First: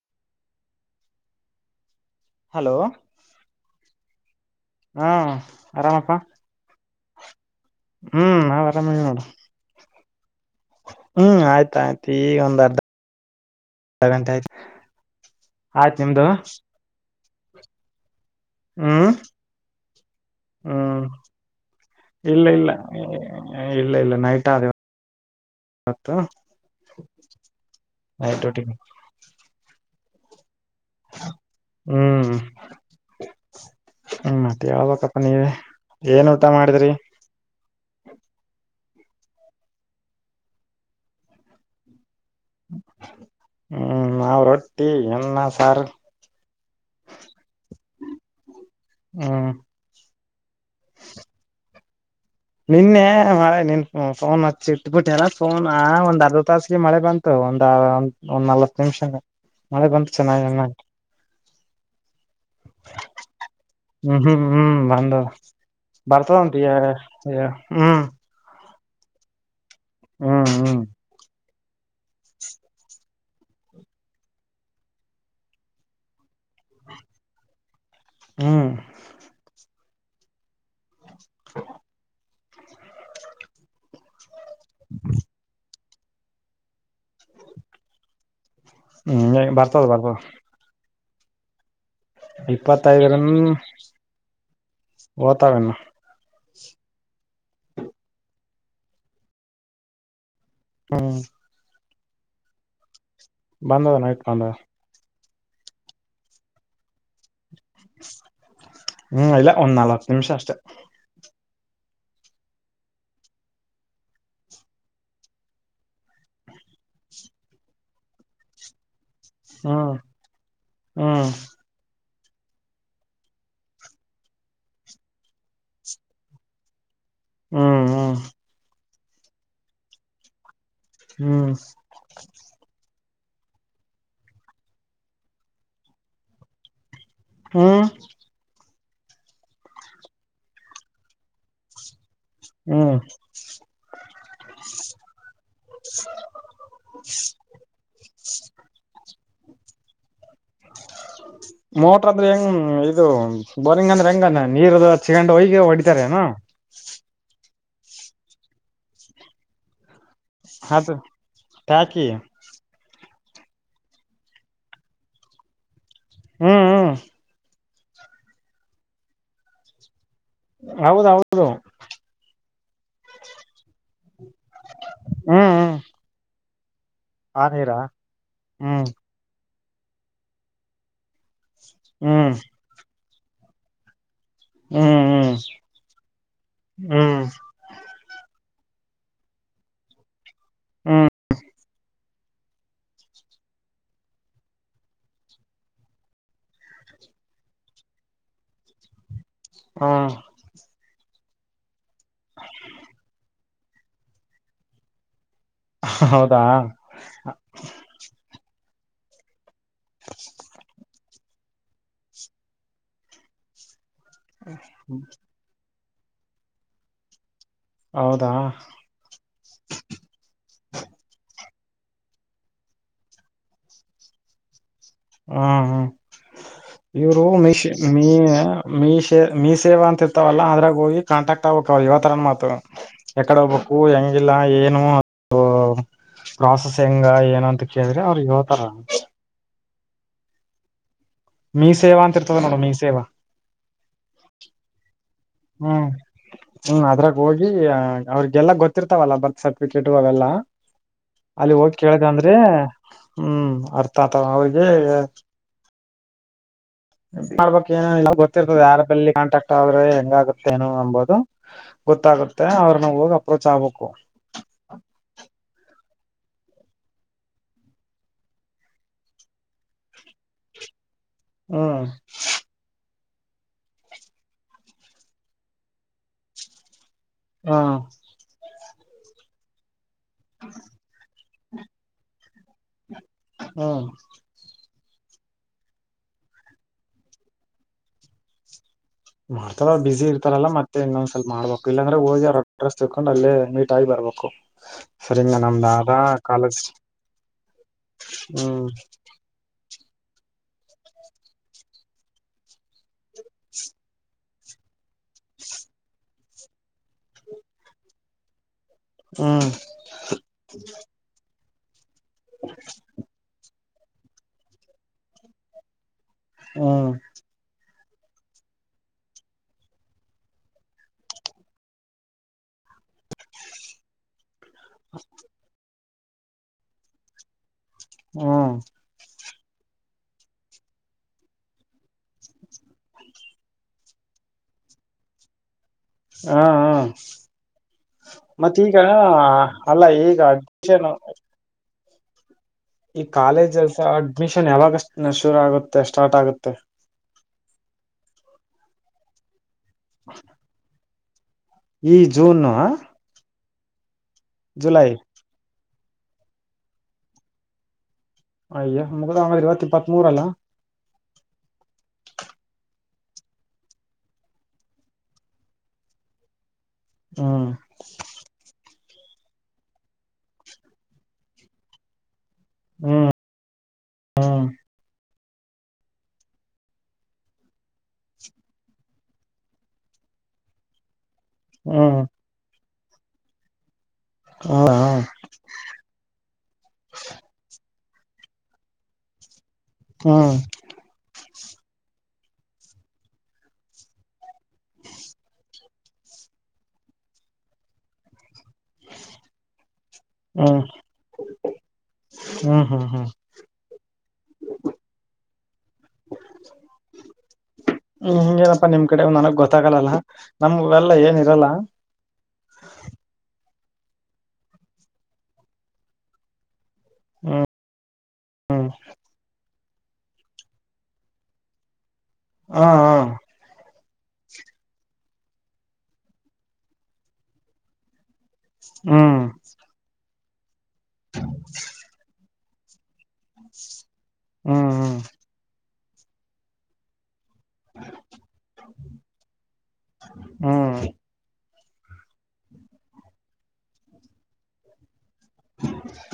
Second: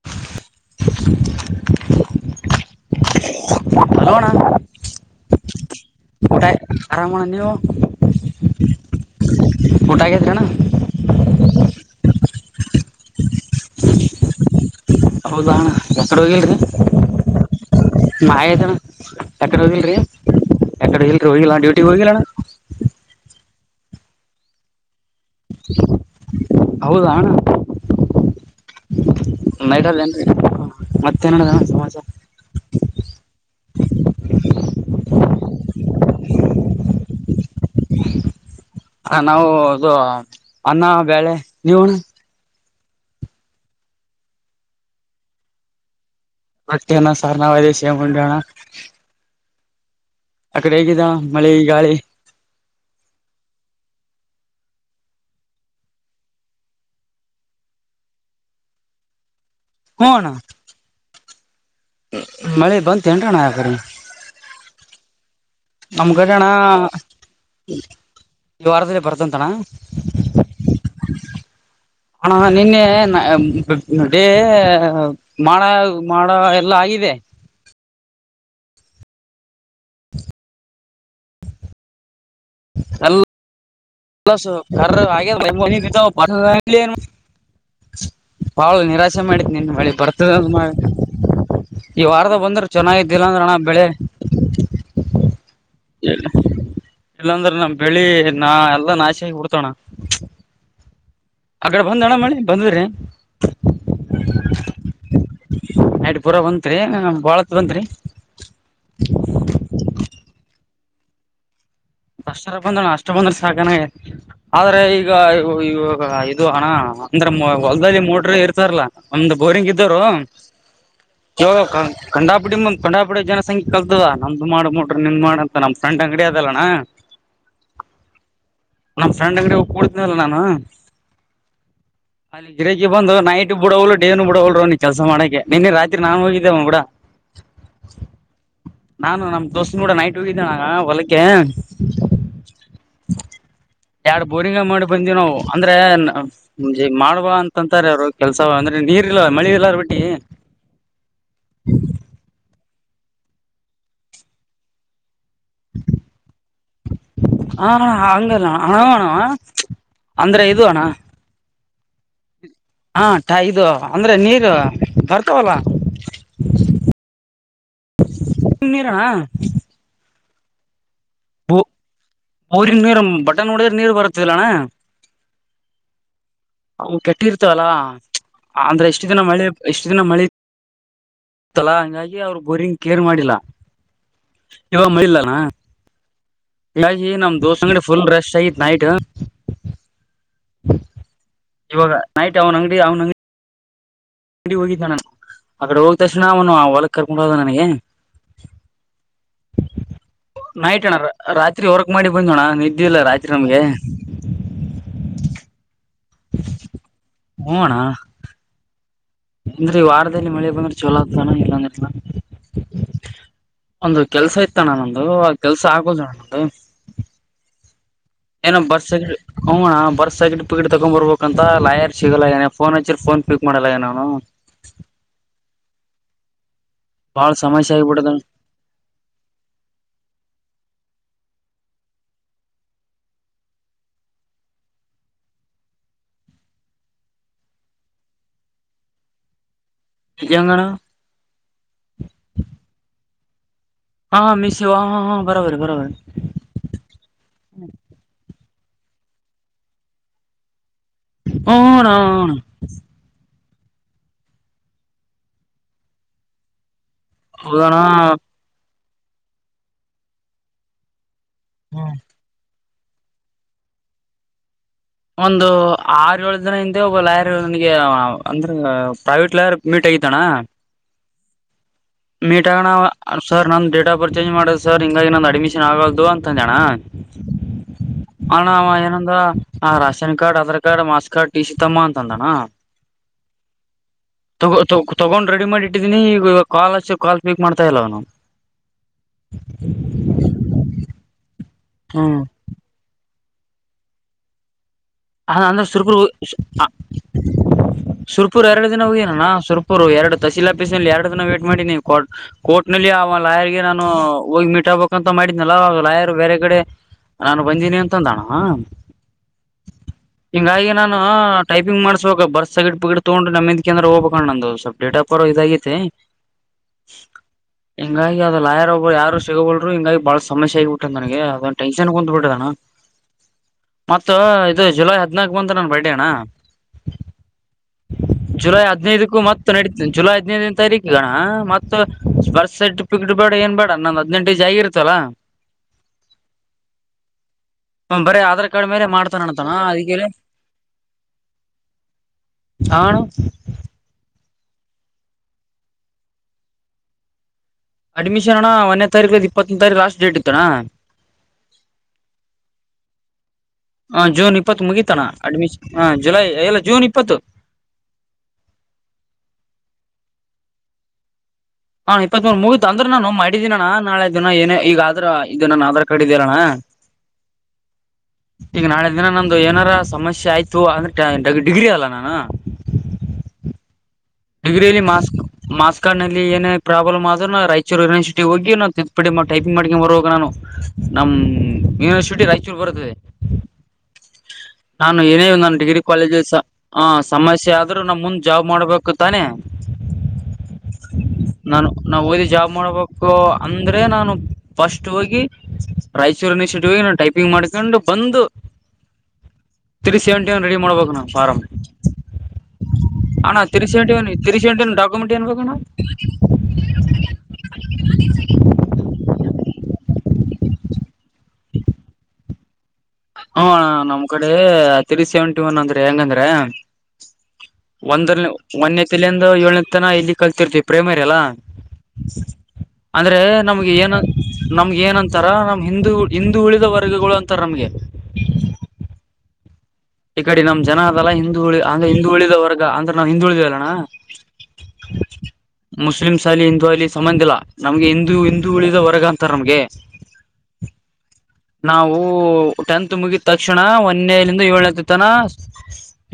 [inaudible] Hello hello ಅಣ ಹಾ ಆರಾಮಪ್ಪಾ ಊಟ ಆಯ್ ಆರಾಮ ಅಣ ನೀವು ಹ್ಮ್ ನಾ ಆರಾಮ ನೋಡು ಊಟ ಅಗೆತೆ ಅಣ ಹ್ಮ್ ಆಯ್ತ್ ಆಯ್ತ್ ಈಗ ಒಂದ್ ಅರ್ದ್ ಗಂಟೆ ಆಯ್ತು ಹೌದ ಆಯ್ತ್ ನಿಮ್ದು ಯಕಡೆ [inaudible] ನಯ ಹ್ಮ್ ಎಕಡೆ ಹೋಗಿಲ್ ರೀ ಎಕಡೆ ಹ್ಮ್ [inaudible] ಹೋಗಲ್ರಿ ಹೋಗಿಲ್ಲ ಡ್ಯೂಟಿ ಹೋಗಿಲ್ಲಣ್ಣ ಇಲ್ಲ ಇಲ್ಲ ಎ ಇಲ್ಲ ಇಲ್ಲ ನೈಟ್ ಆದ ಇವತ್ತು ಹೌದಾ ಅಣ್ಣ [unintelligible] ಆಯತ ಟ ನೈಗಾಲಯಂಡ [unintelligible] ಹ್ಮ್ ಹ್ಮ ಮತ್ತೆ ಹೇಳ್ಬೇಕಪ್ಪ ನೀವೆ ಏನ್ ಊಟ ಮಾಡಿದ್ರಿ ಹ ನಾವು ಅದು ಅನ್ನ ಬೇಳೆ ನೀವು ಹ್ಮ್ ನಾವ್ ರೊಟ್ಟಿ ಅನ್ನ ಸಾರು ಮಟ್ಟೆನ [unintelligible] ಸಹ ನದೇಶಿಯ ಮುೊಂಡೋಣ ಹ್ಮ ಅಕಡೆ ಹೇಗಿದ ಮಳೆ ಈ ಗಾಳಿ ನಿನ್ನೆ ಮಳೆ ನಿನ್ ಫೋನ್ ಹಚ್ಚಿಟ್ಬಿಟ್ಟೆನ ಫೋನ್ ಒಂದ್ ಅರ್ಧ ತಾಸಗೆ ಮಳೆ ಬಂತ ಒಂದ್ ಒಂದ ಒಂದ್ ನಲ್ವತ್ ನಿಮಿಷ ಮಳೆ ಹ್ಞೂ ಬಂತ ಅಣ್ಣ ಚೆನ್ನಾಗಿನ್ನ ಮಳೆ [unintelligible] ಬಂತುೇಂೋಣ ಯಾಕ ರೀ ಹ್ಮ್ ಹ್ಮ್ ಹ್ಮ್ ಬಂದ ನಮ್ ಕಡೆ ಬರ್ತದ ಅಣ್ಣ ಉಂಟ [unintelligible] ಈ ಹ್ಮ್ ಈ ವಾರದಲ್ಲಿ ಬರ್ತಂತಣ ಹ್ಮ್ ಹ್ಮ್ ಹಣ ನಿನ್ನೆ [unintelligible] ಡೇ ಮಾಡ ಮಾಡ ಎಲ್ಲಾ ಆಗಿದೆ ಹ್ಮ್ [inaudible] ಹ [unintelligible] ಅಲ್ [inaudible] ಬ್ಲ ಆಗನು [unintelligible] ಬಾಳ ನಿರಾಶೆ ಮಾಡಿದ ನಿನ್ ಮಳಿ ಬರ್ತದ ಅ [inaudible] ಈ ವಾರದಾಗ ಬಂದ್ರ ಚೆನ್ನಾಗಿದ್ದಿಲ್ಲ ಇಪ್ಪತ್ತೈದರನ್ ಅಂದ್ರ ಅಣ್ಣ ಬೆಳೆ ಓತಾವನು [inaudible] ಇಲ್ಲ ಇಲ್ಲಾಂದ್ರೆ ನಮ್ ಬೆಳಿ ನಾ ಎಲ್ಲಾ ನಾಶ ಆಗಿ ಬಿಡ್ತಾವ್ ಅಣ ಹ್ಮ [unintelligible] ಅಗಡೆ ಬಂದ ಅಣ ಮಾಡಿ ಬಂದ್ರಿ ಬಂದದ ನೈಟ್ ಬಂದದ ನೈಟ್ ಪುರಾ ಬಂತ್ರಿ ಬಾಳತ್ ಬಂದ್ರಿ ಹ್ಮ್ ಇಲ್ಲ ಒಂದ್ ನಲ್ವತ್ ನಿಮಿಷ ಅಷ್ಟೇ. ಅಷ್ಟರ ಬಂದೋಣ ಅಷ್ಟ ಬಂದ್ರ ಸಾಕ ಅನಂಗ್ ಆಗೈತ್. ಆದ್ರ ಈಗ ಇವ್ ಇವು ಇದು ಅಣ ಅಂದ್ರ ಹೊಲದಲ್ಲಿ ಮೋಟ್ರ ಇರ್ತಾರಲ್ಲಾ. ಒಂದ್ ಬೋರಿಂಗ್ ಹ್ಮ್ ಇದ್ದೋರು ಹ್ಮ್ ಇವಗ [unintelligible] ಕಂಡಾಪುಡಿಮ್ ಕಂಡಾಪುಡಿ ಜನಸಖ್ಯೆ ಕಲ್ತದ ನಮ್ದು ಮಾಡ ಮೋಟರನಿಂದ ನಿಂದ್ ಮಾಡ ಅಂತ ನಮ್ಮ ಫ್ರೆಂಡ್ ಅಂಗಡಿ ಅದಲ್ಲಾನ್ಣ. ಹ್ಮ್ ಹ್ಮ. ನಮ್ಮ ಫ್ರೆಂಡ್ ಅಂಗಡಿ ಹೋಗ ಕುಡ್ತಿನಲ್ ನಾನು. ಹ್ಮ್. ಗಿರೆಕಿ ಬಂದು ನೈಟ್ ಬಡವ್ಲು ಡೇನು ಬಿಡವಲ್ರು ಅವನಿಗ್ ಕೆಲ್ಸಾ ಮಾಡಕೆ ನಿನ್ನೆ ರಾತ್ರಿ ನಾನ್ ಹೋಗಿದ್ದೆ ಅವ್ನ ಗೂಡ. ಹ್ಮ. ನಾನು ನಮ್ ದೋಸ್ತನ್ ಗೂಡ ನೈಟ್ ಹೋಗಿದ್ದೆ ಅಣ್ಣಾ ಹೊಲಕ್ಕೆ. ಹ್ಮ್. ಎರಡ್ ಬೋರಿಂಗ್ ಮಾಡಿ ಬಂದಿವಿ ನಾವು ಅಂದ್ರೆ ನ ಮುಜಿ ಮಾಡ್ ಬಾ ಅಂತಂತಾರೆ ಅವ್ರು ಕೆಲ್ಸ ಅಂದ್ರೆ ನೀರ್ ಇಲ್ಲ ಮಳಿ ಇಲ್ಲಾರ ಬಟ್ಟಿಗಿ. ಮೋಟ್ರ ಅಂದ್ರೆ ಹೆಂಗ್ ಇದು ಬೋರಿಂಗ್ ಅಂದ್ರೆ ಹೆಂಗ ನೀರುದು ಹಚ್ಚಿ ಗಂಡ ಹೋಗಿ ಹೊಡಿತಾರ ಏನು. ಹ ಅಣ ಹಂಗ ಹಣಣ ಹತ್ ಟಾಕಿ. ಹಾ ಟ ಇದು ಅಂದ್ರೆ ನೀರ ಬರ್ತಾವಲ್ಲ. ಹ್ಮ್ ಹ್ಮ್ [unintelligible] ನೀರಣ್ಣಾ. ಹೌದೌದು ಬು ಬೋರಿನ್ ನೀರು ಬಟನ್ ಹೊಡಿದ್ರೆ ನೀರ್ ಬರತ್ತದಿಲ್ಲಣ್ಣ. ಹ್ಮ್ ಹ್ಮ್. ಅವು ಕೆಟ್ಟಿ ಆ ಇರ್ತವಲ್ಲ ನೀರಾ ಹ್ಮ್ ಅಂದ್ರೆ ಇಷ್ಟ. ಇಷ್ಟ ದಿನ ಮಳಿ ಇಷ್ಟ ದಿನ ಮಳಿತ್ತಲ್ಲಾ ಹಂಗಾಗಿ ಹ್ಮ್ ಅವ್ರು ಬೋರಿಂಗ್ ಕೇರ್ ಮಾಡಿಲ್ಲ. ಇವಾಗ ಹ್ಮ್ ಮಳಿ ಇಲ್ಲಣ್ನ. ಹ್ಮ್ ಹಿಂಗಾಗಿ ಹ್ಮ್ ಹ್ಮ್ ನಮ್ ದೋಸ್ತ್ನ ಅಂಗಡಿ ಫುಲ್ ರಶ್ ಆಗಿತ್ ನೈಟ. ಹ್ಮ. ಇವಾಗ ನೈಟ್ ಅವ್ನ ಅಂಗಡಿ ಅವ್ನ ಅಂಗಡಿ ಅಂಗಡಿಗ ಹೋಗಿದ್ದಣ ಆ ಕಡ ಹೋಗ ತಕ್ಷಣ ಅವನು ಆ ಹೊಲಕ ಕರ್ಕೊಂಡು ಹೋದ ನನಗೆ. [inaudible] ಹಾ. ನೈಟ್ ಅಣ್ಣ ರಾತ್ರಿ ವರ್ಕ್ ಮಾಡಿ ಬಂದೀವಣ್ಣ ನಿದ್ದಿ ಇಲ್ಲ ರಾತ್ರಿ ನಮ್ಗೆ. [inaudible] ಹೌದಾ. ಹ್ಮ್ ಅಣ್ಣಾ. ಅಂದ್ರೆ ಈ ವಾರದಲ್ಲಿ ಮಳೆ ಬಂದ್ರ ಚಲೋ ಆತದ ಅಣ್ಣಾ ಇಲ್ಲಂದ್ರ ಇಲ್ಲ. ಒಂದು ಕೆಲ್ಸ ಇತ್ತಣ್ಣ ನಂದು ಆ ಕೆಲ್ಸ ಆಗವಲ್ದಣ್ಣ ನಮಂದು. ಹೌದಾ ಏನೋ ಬರ್ತ್ ಸ [unintelligible] ಹ್ಮ್ ಅಣ್ಣಾ ಬರ್ತ್ ಸರ್ಕಿ ಪಿಕೆಟ್ ತಗೊಂಡ್ ಬರ್ಬೇಕಂತ ಲಾಯರ್ ಸಿಗಲಾಗ್ಯನ್ ಫೋನ್ ಹಚ್ಚಿರ್ ಫೋನ್ ಪಿಕ್ ಮಾಡಲ್ಯಗನ್ ಅವ್ನು. ಹ್ಮ ಹ್ಮ ಇವ್ರು ಬಾಳ ಮೀಷ ಸಮಸ್ಯೆ ಮೀ ಆಗ್ಬಿಡದ ಮೀ ಸೇ ಮೀ ಸೇವಾ ಅಂತ ಇರ್ತವಲ್ಲ ಅದ್ರಾಗ ಹೋಗಿ ಕಾಂಟಾಕ್ಟ್ ಆಗ್ಬೇಕ ಅವ ಇವತರ ಮಾತ. ಎಕಡ ಹೋಗ್ಬೇಕು ಹೆಂಗಿಲ್ಲ ಏನು ಅ ಪ್ರಾಸೆಸ್ ಹೆಂಗ ಏನ ಅಂತ ಕೇಳಿದ್ರ ಅವ್ರ ಹೇಳ್ತಾರಾ. ಇಗೆಂಗಣ್ಣ [unintelligible] ಮೀ ಸೇವಾ ಅಂತ ಇರ್ತದ ನೋಡ ಮೀ ಸೇವಾ. ಹಾ ಮಿಸೇವಾ ಹ ಹಾ ಹಾ ಬರೋಬರಿ ಬರಬರಿ. ಹು ಅದ್ರಾಗ ಹೋಗಿ ಅವ್ರಗೆಲ್ಲಾ ಗೊತ್ತಿರ್ತಾವಲ್ಲ ಬರ್ತ್ ಸರ್ಟಿಫಿಕೇಟು ಅವೆಲ್ಲಾ. ಅಲ್ಲಿ ಹೋಗಿ ಹೂಣ ಕೇಳ್ದ ಅಂದ್ರೆ ಹು ಅರ್ಥ ಆತ ಅವ್ರಿಗೆ. ಹೌದಣ ಮಾಡ್ಬೇಕಏನ ಗೊತ್ತಿರ್ತದೆ ಯಾರ ಕಲ್ಲಿ ಕಾಂಟ್ಯಾಕ್ಟ್ ಆದ್ರೆ ಹೆಂಗಾಗುತ್ತೆ ಏನು ಅಂಬೋದು. ಗೊತ್ತಾಗುತ್ತೆ ಅವ್ರನ ಹೋಗಿ ಅಪ್ರೋಚ್ ಆಗ್ಬೇಕು. ಒಂದು ಆರು ಏಳು ದಿನ ಹಿಂದೆ ಒಬ್ಬ ಲಾಯರ್ ನನಗೆ ಅಂದ್ರೆ ಪ್ರೈವೇಟ್ ಲಾಯರ್. ಮೀಟಾಗೆತಣ್ಣಾ. ಹು ಮೀಟಾಗಣ ಸರ್ ನಂದು ಡೇಟಾಪರ್ತ್ ಮಾಡೋದು ಸರ್ ಹಿಂಗಾಗಿ ನಂದು ಅಡ್ಮಿಷನ್ ಆಗಲ್ದು ಅಂತ ಅಂದೇಣ್ಣಾ. ಹ್ಮ್ ಅಣ್ಣಾ ಅವಾ ಏನಂದಾ ration card Aadhaar card mass card. ತಿ ಸಿ ತಂಬಾ ಅಂತ ಅಂದಣ್ಣಾ. ಹು ತಗೊ ತೊಗೊಂಡ್ ರೆಡಿ ಮಾಡಿಟ್ಟಿದೀನಿ ಈಗ ಕಾಲ್ ಹಚ್ಚಿರ ಕಾಲ್ ಪೀಕ್ ಮಾಡ್ತಾ ಇಲ್ಲಾ ಅವನು. ಮಾಡ್ತಾರ ಬಿಸಿ ಇರ್ತಾರಲ್ಲ ಮತ್ತೆ ಇನ್ನೊಂದ್ ಸ್ವಲ್ಪ ಮಾಡ್ಬೇಕು ಇಲ್ಲಾಂದ್ರೆ ಹೋಗಿ ಅವರ ಅಡ್ರೆಸ್ ತಿಳಕೊಂಡು ಅಲ್ಲೇ ಮೀಟ್ ಆಗಿ ಬರ್ಬೇಕು. ಸರಿಂಗ ಹ ಅಂದ್ರಸು ನಮ್ದಾದ ಕಾಲೇಜ್ ಆ ಸುರ್ಪೂರ್ ಸುರ್ಪೂರ್ ಹ್ಮ್ ಎರಡು ದಿನಾ ಹೋಗಿ ನಾ ಸುರ್ಪುರು ಎರಡು ತಸೀಲ್ ಆಫೀಸ್ ನಲ್ಲಿ ಎರಡು ದಿನಾ ವೇಟ್ ಮಾಡಿನಿ ಕೋಟ್ ನಲ್ಲಿ ಅವಾ. ಲಾಯರಗೆ ನಾನು ಹೋಗಿ ಮೀಟ್ ಆಬೇಕಂತ ಮಾಡಿದ್ನಲ್ಲ ಲಾಯರ್ ಬೇರೆ ಕಡೆ. ನಾನು ಬಂದೀನಿ ಅಂತಂದಣ್ಣಾ. ಹು ಹಿಂಗಾಗಿ ನಾನು ಟೈಪಿಂಗ್ ಮಾಡ್ಸ್ಬೇಕ ಬರ್ತ್ ಸರ್ಟಿಫಿಕೇಟ್ ತಗೊಂಡು ನಮ್ಮಿಂದ. ಉಪಕೇದ್ರಹೋಗ್ಬೇಕಣ್ ನಂದು ಸ್ವಪ್ ಡೇಟಾ ಪರ್ ಇದಾಗೈತಿ. ಹು ಹಿಂಗಾಗಿ ಅದ ಲಾಯಾರ್ ಒಬ್ಬರು ಯಾರು ಸಿಗೋಬಲ್ರು ಹಿಂಗಾಗಿ ಬಾಳ ಸಮಸ್ಯ ಆಗಿಬಿಟ್ಟೆ ನನಗೆ ಅದೊ ಟೆನ್ ಕುಂತ್ ಬಿಟ್ಟದಣ್ಣಾ. ಮತ್ತ ಇದು ಜುಲೈ ಹದ್ನಾಕು ಬಂತ ನನ್ನ ಬರ್ತಡೇ ಅಣ್ಣಾ ಹ್ಮ್ ಜುಲೈ ಹದ್ನೈದಕ್ಕೂ ಮತ್ತ. ತನಡೀ ಜುಲೈ ಹದ್ದನೇ ತಾರೀಕು ಅಣ್ಣಾ ಮತ್ತ ಬರ್ತ್ ಸರ್ಟಿಫಿಕೇಟ್ ಬೇಡಾ ಏನ್ ಬೇಡಾ ನಂದ್ ಹದಿನೆಂಟ ಏಜ್ ಆಗಿರತ್ತ. ತ್ತಲ. ಹ ಹ ಬರೀ ಆಧಾರ್ ಮತ್ತ ಕಾರ್ಡ್ ಈಗ. ಮೇಲೆ ಹಾ ಮಾಡ್ತಾನಂತಣ ಅಲ್ಲ ಅದಕ್ಕೆಲೆ ಈಗ ಹಚ್ಚೇನು. ಅಣ ಈ ಕಾಲೇಜ್ ಸ್ ಅಡ್ಮಿಷನ್ ಯಾವಾಗಷ ಶುರು ಆಗುತ್ತೆ ಸ್ಟಾರ್ಟ್ ಆಗುತ್ತೆ. ಅಡ್ಮಿಷನ್ ಅಣ್ಣಾ ಒಂನ್ನೆ ತಾರೀಕು ಇಪ್ಪತ್ತೊ ತಾರೀಕು ಲಾಸ್ಟ್ ಡೇಟ್ ಇತ್ತಣ್ಣಾ. ಈ ಜೂನು. ಹ ಜೂನ್ ಇಪ್ಪತ್ತು ಮುಗಿತಣ್ಣಾ ಅಡ್ಮಿಶನ್ ಹ ಜುಲೈ ಇಲ್ಲ ಜೂನ್ ಇಪ್ಪತ್ತು. ಅಯ್ಯ ಮುದಾವನ ಇವತ್ ಇಪ್ಪತ್ ಮೂರ ಅಲ್ಲಾ. ಹಾ ಇಪ್ಪತ್ತ ಮೂರ್ ಮುಗಿತ್ ಅಂದ್ರೆ ನಾನು ಮಾಡಿದ್ದಿನಣ್ಣಾ ನಾಳೆ ಇದನ್ನ ಏನೇ ಈಗ ಆದ್ರ ಇದು ನನ್ನ ಆಧಾರ ಕಾರ್ಡ್ ಇದಿಯಲ್ಲಣ್ಣಾ. ಹು ಈಗ ನಾಳೆ ದಿನ ನಂದು ಏನಾರ ಸಮಸ್ಯೆ ಆಯ್ತು ಅಂದ್ರೆ ಡಿಗ್ರಿ ಅಲ್ಲ ನಾನು. ಹು ಹು ಬೇರೆ ಮಾಸ್ಕ್ ಮಾಸ್ ಕಾರ್ಡಲ್ಲಿ ಏನೇ ಪ್ರಾಬ್ಲಮ್ ಆದ್ರುನು ರಾಯಚೂರು ಯನಿವರ್ಸಿಟಿ ಹೋಗಿ ನಾವ ತಿ ಪಡಿ ಟೈಪಿಂಗ್ ಮಾಡ್ಕೊಂಡ ಬರಬೇಕಣ್ಣಾ ನಾವ ನಮ್ಮ ಹ್ಮ್ ಯೂನಿವರ್ಸಟಿ ರಾಯಚೂರು ಬರುತ್ತದೆ. ನಾನು ಹ್ಮ್ ಏರ್ಯವ ನನ್ನ ಡಿಗ್ರಿ. ಕಾಲೇಜಸ್ಸ ಸಮಸ್ಯೆ ಆದ್ರೂ ನಮ್ಮ ಮುಂದ್ ಜಾಬ್ ಮಾಡ್ಬೇಕು ತಾನೆ. ಹಾ [inaudible] ನಾನು ನಾವು ಓದಿ ಜಾಬ್ ಮಾಡ್ಬೇಕು ಅಂದ್ರೆ ನಾನು ಫಸ್ಟ್ ಹೋಗಿ. ರಾಯಚೂರು [unintelligible] ನಾವು ಟೈಪಿಂಗ ಮಾಡ್ಕೊಂಡು ಬಂದು. ತ್ರೀ ಸೆವೆಂಟಿ ಒಂದು ಹ್ಮ್ ರೆಡಿ ಮಾಡ್ಬೇಕು ನಾವು ಫಾರಾಮ. ಹ್ಮ್ ಹ್ಮ್ ಹ್ಮ್ ಅಣ್ಣ three seventy one three seventeen document ಏನ್ಬೇಕಣ. ಹಿಂಗ ನಪ್ಪಾ ನಿಮ್ ಕಡೆ ಒಂದ್ ನನಗ್ ಗೊತ್ತಾಗಲ್ಲ ನಮ್ಗೆಲ್ಲ ಏನ ಇರಲ್ಲ. ಹೂ ನಮ್ ಕಡೆ ತ್ರೀ ಸೆವೆಂಟಿ ಒನ್ ಅಂದ್ರೆ ಹೆಂಗಂದ್ರೆ. ಹ್ಮ್ ಒಂದರ್ ಹ್ಮ್ ಒಂದೇ ತಿಲಂದ ಏಳ್ನೇ ತನ ಇಲ್ಲಿ ಕಲ್ತಿರ್ತಿವಿ ಪ್ರೇಮರಿ ಎಲ್ಲ. ಹ ಹ ಅಂದ್ರೆ ನಮ್ಗೆ ಏನ ನಮ್ಗೆ ಏನ್ಂತಾರ ನಮ್ ಹಿಂದೂ ಹಿಂದು ಉಳಿದ ವರ್ಗಗಳು ಅಂತಾರ ನಮ್ಗೆ. ಹೂ ಈ ಕಡೆ ನಮ್ ಜನ ಅದಲ್ಲ ಹಿಂದುಳಿ ಅಂದ್ರೆ ಹಿಂದು ಉಳಿದ ವರ್ಗ ಅಂದ್ರೆ ನಾವು ಹಿಂದು ಉಳಿದ್ ಅಲ್ಲಣ್ಣ. ಹ್ಮ್ ಹ್ಮ್ ಮುಸ್ಲಿಮ್ಸ್ ಅಲಿ ಹಿಂದೂ ಅಲಿ ಸಂಬಂಧ ಇಲ್ಲ ನಮ್ಗೆ ಹಿಂದೂ ಇಂದು ಉಳಿದ ವರ್ಗ ಅಂತಾರ ನಮ್ಗೆ. ಹ್ಮ್ ನಾವು ಟೆಂತ್ ಮುಗಿದ ತಕ್ಷಣ ಒಂದೇಲಂದ ಏಳ್ನ ತನ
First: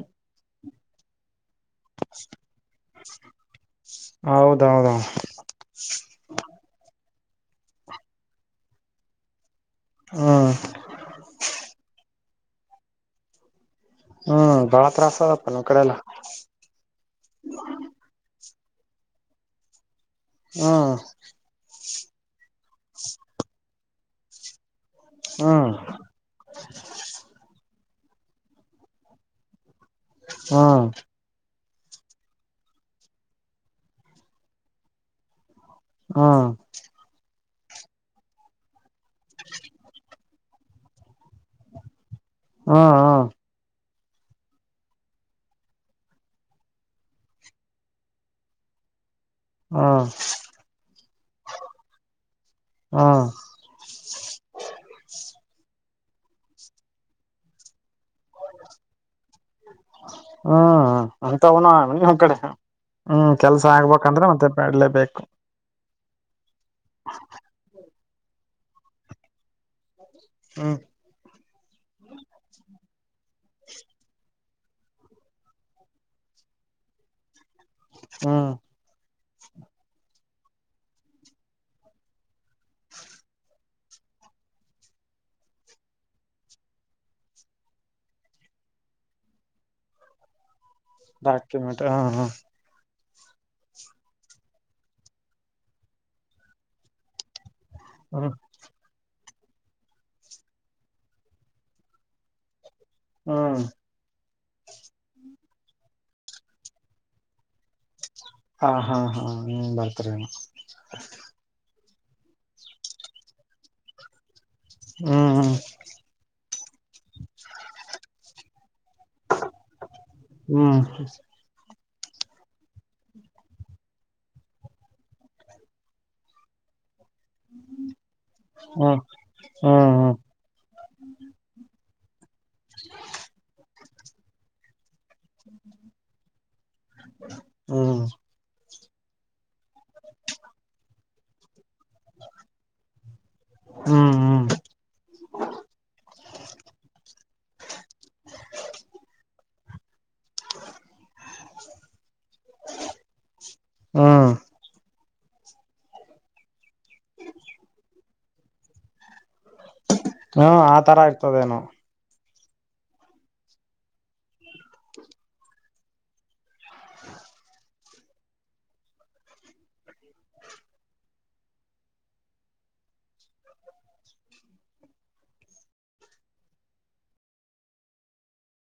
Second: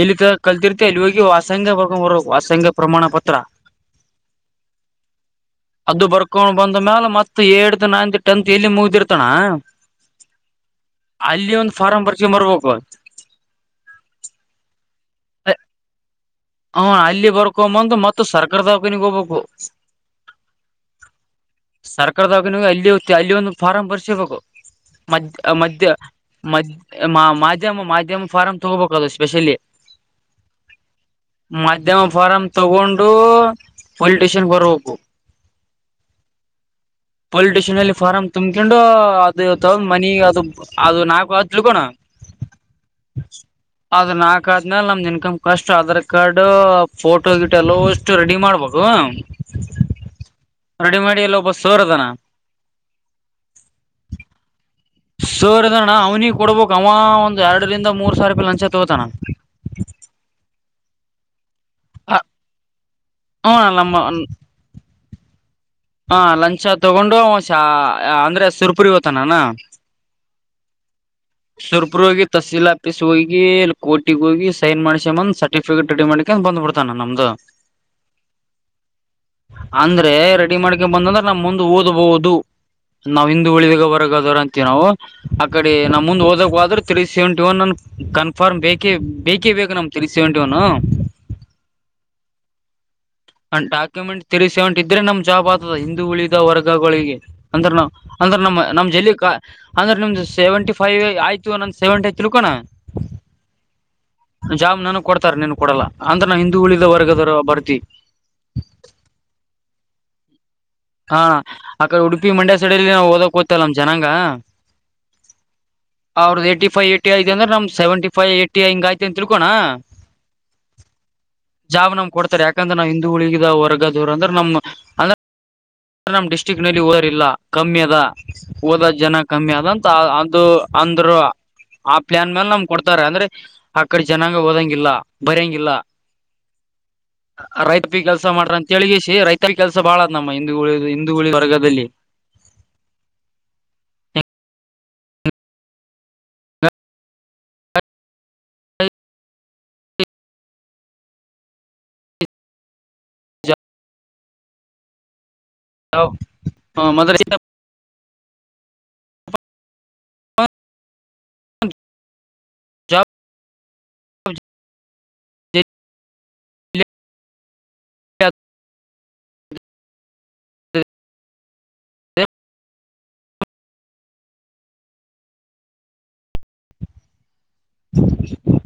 ಎಲ್ಲಿ ತ ಕಲ್ತಿರ್ತಿ ಅಲ್ಲಿ ಹೋಗಿ ವಾಸಂಗ ಬರ್ ವಾಸಂಗ ಪ್ರಮಾಣ ಪತ್ರ. ಹೌದ ಹೌದಾ ಅದು ಬರ್ಕೊಂಡ್ ಬಂದ ಮ್ಯಾಲ ಮತ್ ಏತ್ ನೈನ್ತ್ ಟೆಂತ್ ಎಲ್ಲಿ ಮುಗ್ದಿರ್ತಣ. ಹಾ ಅಲ್ಲಿ ಒಂದ್ ಫಾರಂ ಬರ್ಸ್ಕೊಂಡ್ ಬರಬೇಕು. ಹ್ಮ್ ಬಾಳ ತತ್ರ್ರಾಸ ಅಪ್ಪ ನಮ್ಮ್ ಕಡೆ ಎಲ್ಲ. ಹ ಅಲ್ಲಿ ಬರ್ಕೊಂಬಂದು ಮತ್ತ ಸರ್ಕಾರ ದಾಕನಗ್ ಹೋಗ್ಬೇಕು. ಹಾ ಸರ್ಕಾರದವಾಗ ನಗೆ ಅಲ್ಲಿ ಅಲ್ಲಿ ಒಂದು ಫಾರ್ ಬರ್ಸಿರ್ಬೇಕು. ಮಧ್ಯ ಹ್ಮ್ ಮಧ್ಯ ಮಧ್ಯ ಮಾಧ್ಯಮ ಮಾಧ್ಯಮ ಫಾರಂ ತಗೋಬೇಕ ಅದು ಸ್ಪೆಷಲಿ. ಹಾ ಮಧ್ಯಮ ಫಾರಂ ತಗೊಂಡು ಪೊಲಿಟಿಷನ್ ಬರಬೇಕು. ಹಾ ಪೊಲಿಟಿಷನ್ಲ್ಲಿ ಫಾರಂ ತುಂಬ್ಕೊಂಡು ಅದು ತ ಮನಿ ಅದು. ಅದು ನಾಲ್ಕು [unintelligible] ಹಾ ಅದ ನಾಲ್ಕ್ ಆದಮೇಲೆ ನಮ್ದ್ ಇನ್ಕಮ್ ಕಷ್ಟ ಅದ್ರ ಕಾರ್ಡು ಫೋಟೋ ಗಿಟ್ಟ ಎಲ್ಲಷ್ಟು ರೆಡಿ ಮಾಡ್ಬೇಕು. ಹ್ಮ್ ರೆಡಿ ಮಾಡಿ ಎಲ್ಲ ಒಬ್ಬ ಸೋರ್ದನ. ಹಾ ಸೋರ್ ಅದಣ್ಣ ಅವ್ನಿಗೆ ಕೊಡ್ಬಬೇಕಕ್ ಅವ ಒಂದ್ ಎರಡರಿಂದ ಮೂರ್ ಸಾವಿ ರೂಪಾಯಿ ಲಂಚ ತಗೋತಾನ. ಹ್ಮ್ ಅಂತ ಅವನ ನಮ್ ಹ ಕಡೆ ಹ್ಮ್ ಕೆಲ್ಸ ನಮ್ಮ ಆಗ್ಬೇಕಂದ್ರೆ ಮತ್ತೆ ಮಾಡಲೇಬೇಕು. ಹಾ ಲಂಚ್ ತಗೊಂಡು ಶಾ ಅಂದ್ರೆ ಸುರ್ಪುರಿ ತನಾನ. ಹಾ [inaudible] ಸುರ್ಪು ಹೋಗ ತಹಸೀಲ್ ಆಫೀಸ್ ಹೋಗಿಲ್ಲಿ ಕೋಟಿಗ್ ಹೋಗಿ ಸೈನ್ ಮಾಡ್ಸ್ಯಂದ್ ಸರ್ಟಿಫಿಕೇಟ್ ರೆಡಿ ಮಾಡ ಯಾಕ ಬಂದ್ಬಿಡ್ತಾನ ನಮ್ದು. ಹಾ ಅಂದ್ರೆ ರೆಡಿ ಮಾಡ್ಕೊಂಡ ಬಂದಂದ್ರೆ ನಮ ಮುಂದ ಓದ್ಬೋದು. ನಾವು ಹಂದು ಉಳಿದಾಗ ಬರಗ ಅದರ ಅಂತೀವಿ ನಾವು. ಆ ಕಡೀ ನಾ ಮುಂದ್ ಓದಕ್ವಾದ್ರ ತ್ರೀ ಸೆವೆಂಟಿ ಒನ್ ನನ್ ಕನ್ಫರ್ಮ್ ಬೇಕೇ ಬೇಕೇ ಬೇಕು ನಮ್ ತ್ರಿ ಸೆವೆಂಟಿ ಒನ್ನು. ಡಾಕ್ಯುಮೆಂಟ್ ಹಾ ಹಾ. ಅ ಡಾಕ್ಯುಮೆಂಟ್ ತಿರಿಸೆವೆಂಟ್ ಇದ್ರೆ ನಮ್ ಜಾಬ್ ಆತದ ಹಿಂದು ಉಳಿದ ವರ್ಗಗಳಿಗೆ ಅಂದ್ರ ನಾವು ಹ್ಮ್ ಅಂದ್ರ ನಮ್ಮ್ ನಮ್ ಜಲ್ಲಿ ಕಾ ಅಂದ್ರ ನಿಮ್ದು ಸೆವೆಂಟಿ ಫೈವ್ ಆಯ್ತು ನಂದ ಸೆವೆಂಟಿ ಆಯತ ತಿಳ್ಕೋಣ. ಹ್ಮ ಜಾಮ್ ನನಗ್ ಕೊಡ್ತಾರ ನೀನ್ ಕೊಡಲ್ಲಾ ಅಂದ್ರ ನಾ ಹಿಂದೂ ಉಳಿದ ವರ್ಗದ ಬರ್ತಿ ಹಾ ಹಾ ಹಾ ಹ್ಮ ಬರ್ತರಿ. ಹಾ ಆ ಕಡೆ ಉಡುಪಿ ಮಂಡ್ಯ ಸೈಡಲ್ಲಿ ನಾವು ಓದಕೋತಿವೆಲ್ಲ ನಮ್ ಜನಾಂಗ. ಹ್ಮ್ ಹ್ಮ ಅವ್ರದ್ದ ಏಟಿಫೈ ಏಟಿ ಆಯ್ದಂದ್ರ ನಮ್ ಸೆವೆಂಟಿ ಫೈ ಏಟಿ ಹಿಂಗಾಯ್ತಂತ ತಿಳ್ಕೋಣ. ಹ್ಮ್ ಜಾಬ್ ನಮ್ ಕೊಡ್ತಾರೆ ಯಾಕಂದ್ರೆ ನಾವು ಹಿಂದು ಉಳಿಗದ ವರ್ಗದವರುಂದ್ರ ನಮ್ ಅಂದ್ರ ಅಂದ್ರ ನಮ್ಮ್ ಡಿಸ್ಟ್ರಿಕ್ ನಲ್ಲಿ ಓಯೋರಿಲ್ಲ ಕಮ್ಮಿ ಅದ ಓದ ಹ್ಮ್ ಜನ ಕಮ್ಮಿ ಹ್ಮ್ ಅದ ಅಂತ ಹ್ಮ್ ಅದು ಅಂದ್ರು ಆ ಪ್ಲಾನ್ ಮೇಲೆ ನಮ್ ಕೊಡ್ತಾರೆ ಅಂದ್ರೆ ಆಕಡೆ ಜನಾಂಗ ಓದಂಗಿಲ್ಲ. ಬರೆಂಗಿಲ್ಲ ರೈತ ಬಿ ಹ್ಮ್ ಕೆಲ್ಸ ಮಾಡ್ರ ಅಂತ ಹೇಳಗಿಸಿ ರೈತರಿ ಕೆಲ್ಸ ಬಾಳ ನಮ್ಮ ಹಿಂದುಳಿದು ಹಿಂದ ವರ್ಗದಲ್ಲಿ ಹ್ಮ್ ಹ್ಮ್ ಹಾ ಹ [unintelligible] ಹ್ಮಾ ಹಲ ಹ ಮದರ [unintelligible] ಹ್ಮ ಆ ತರ ಆಗ್ತದೇನು. [unintelligible] [inaudible]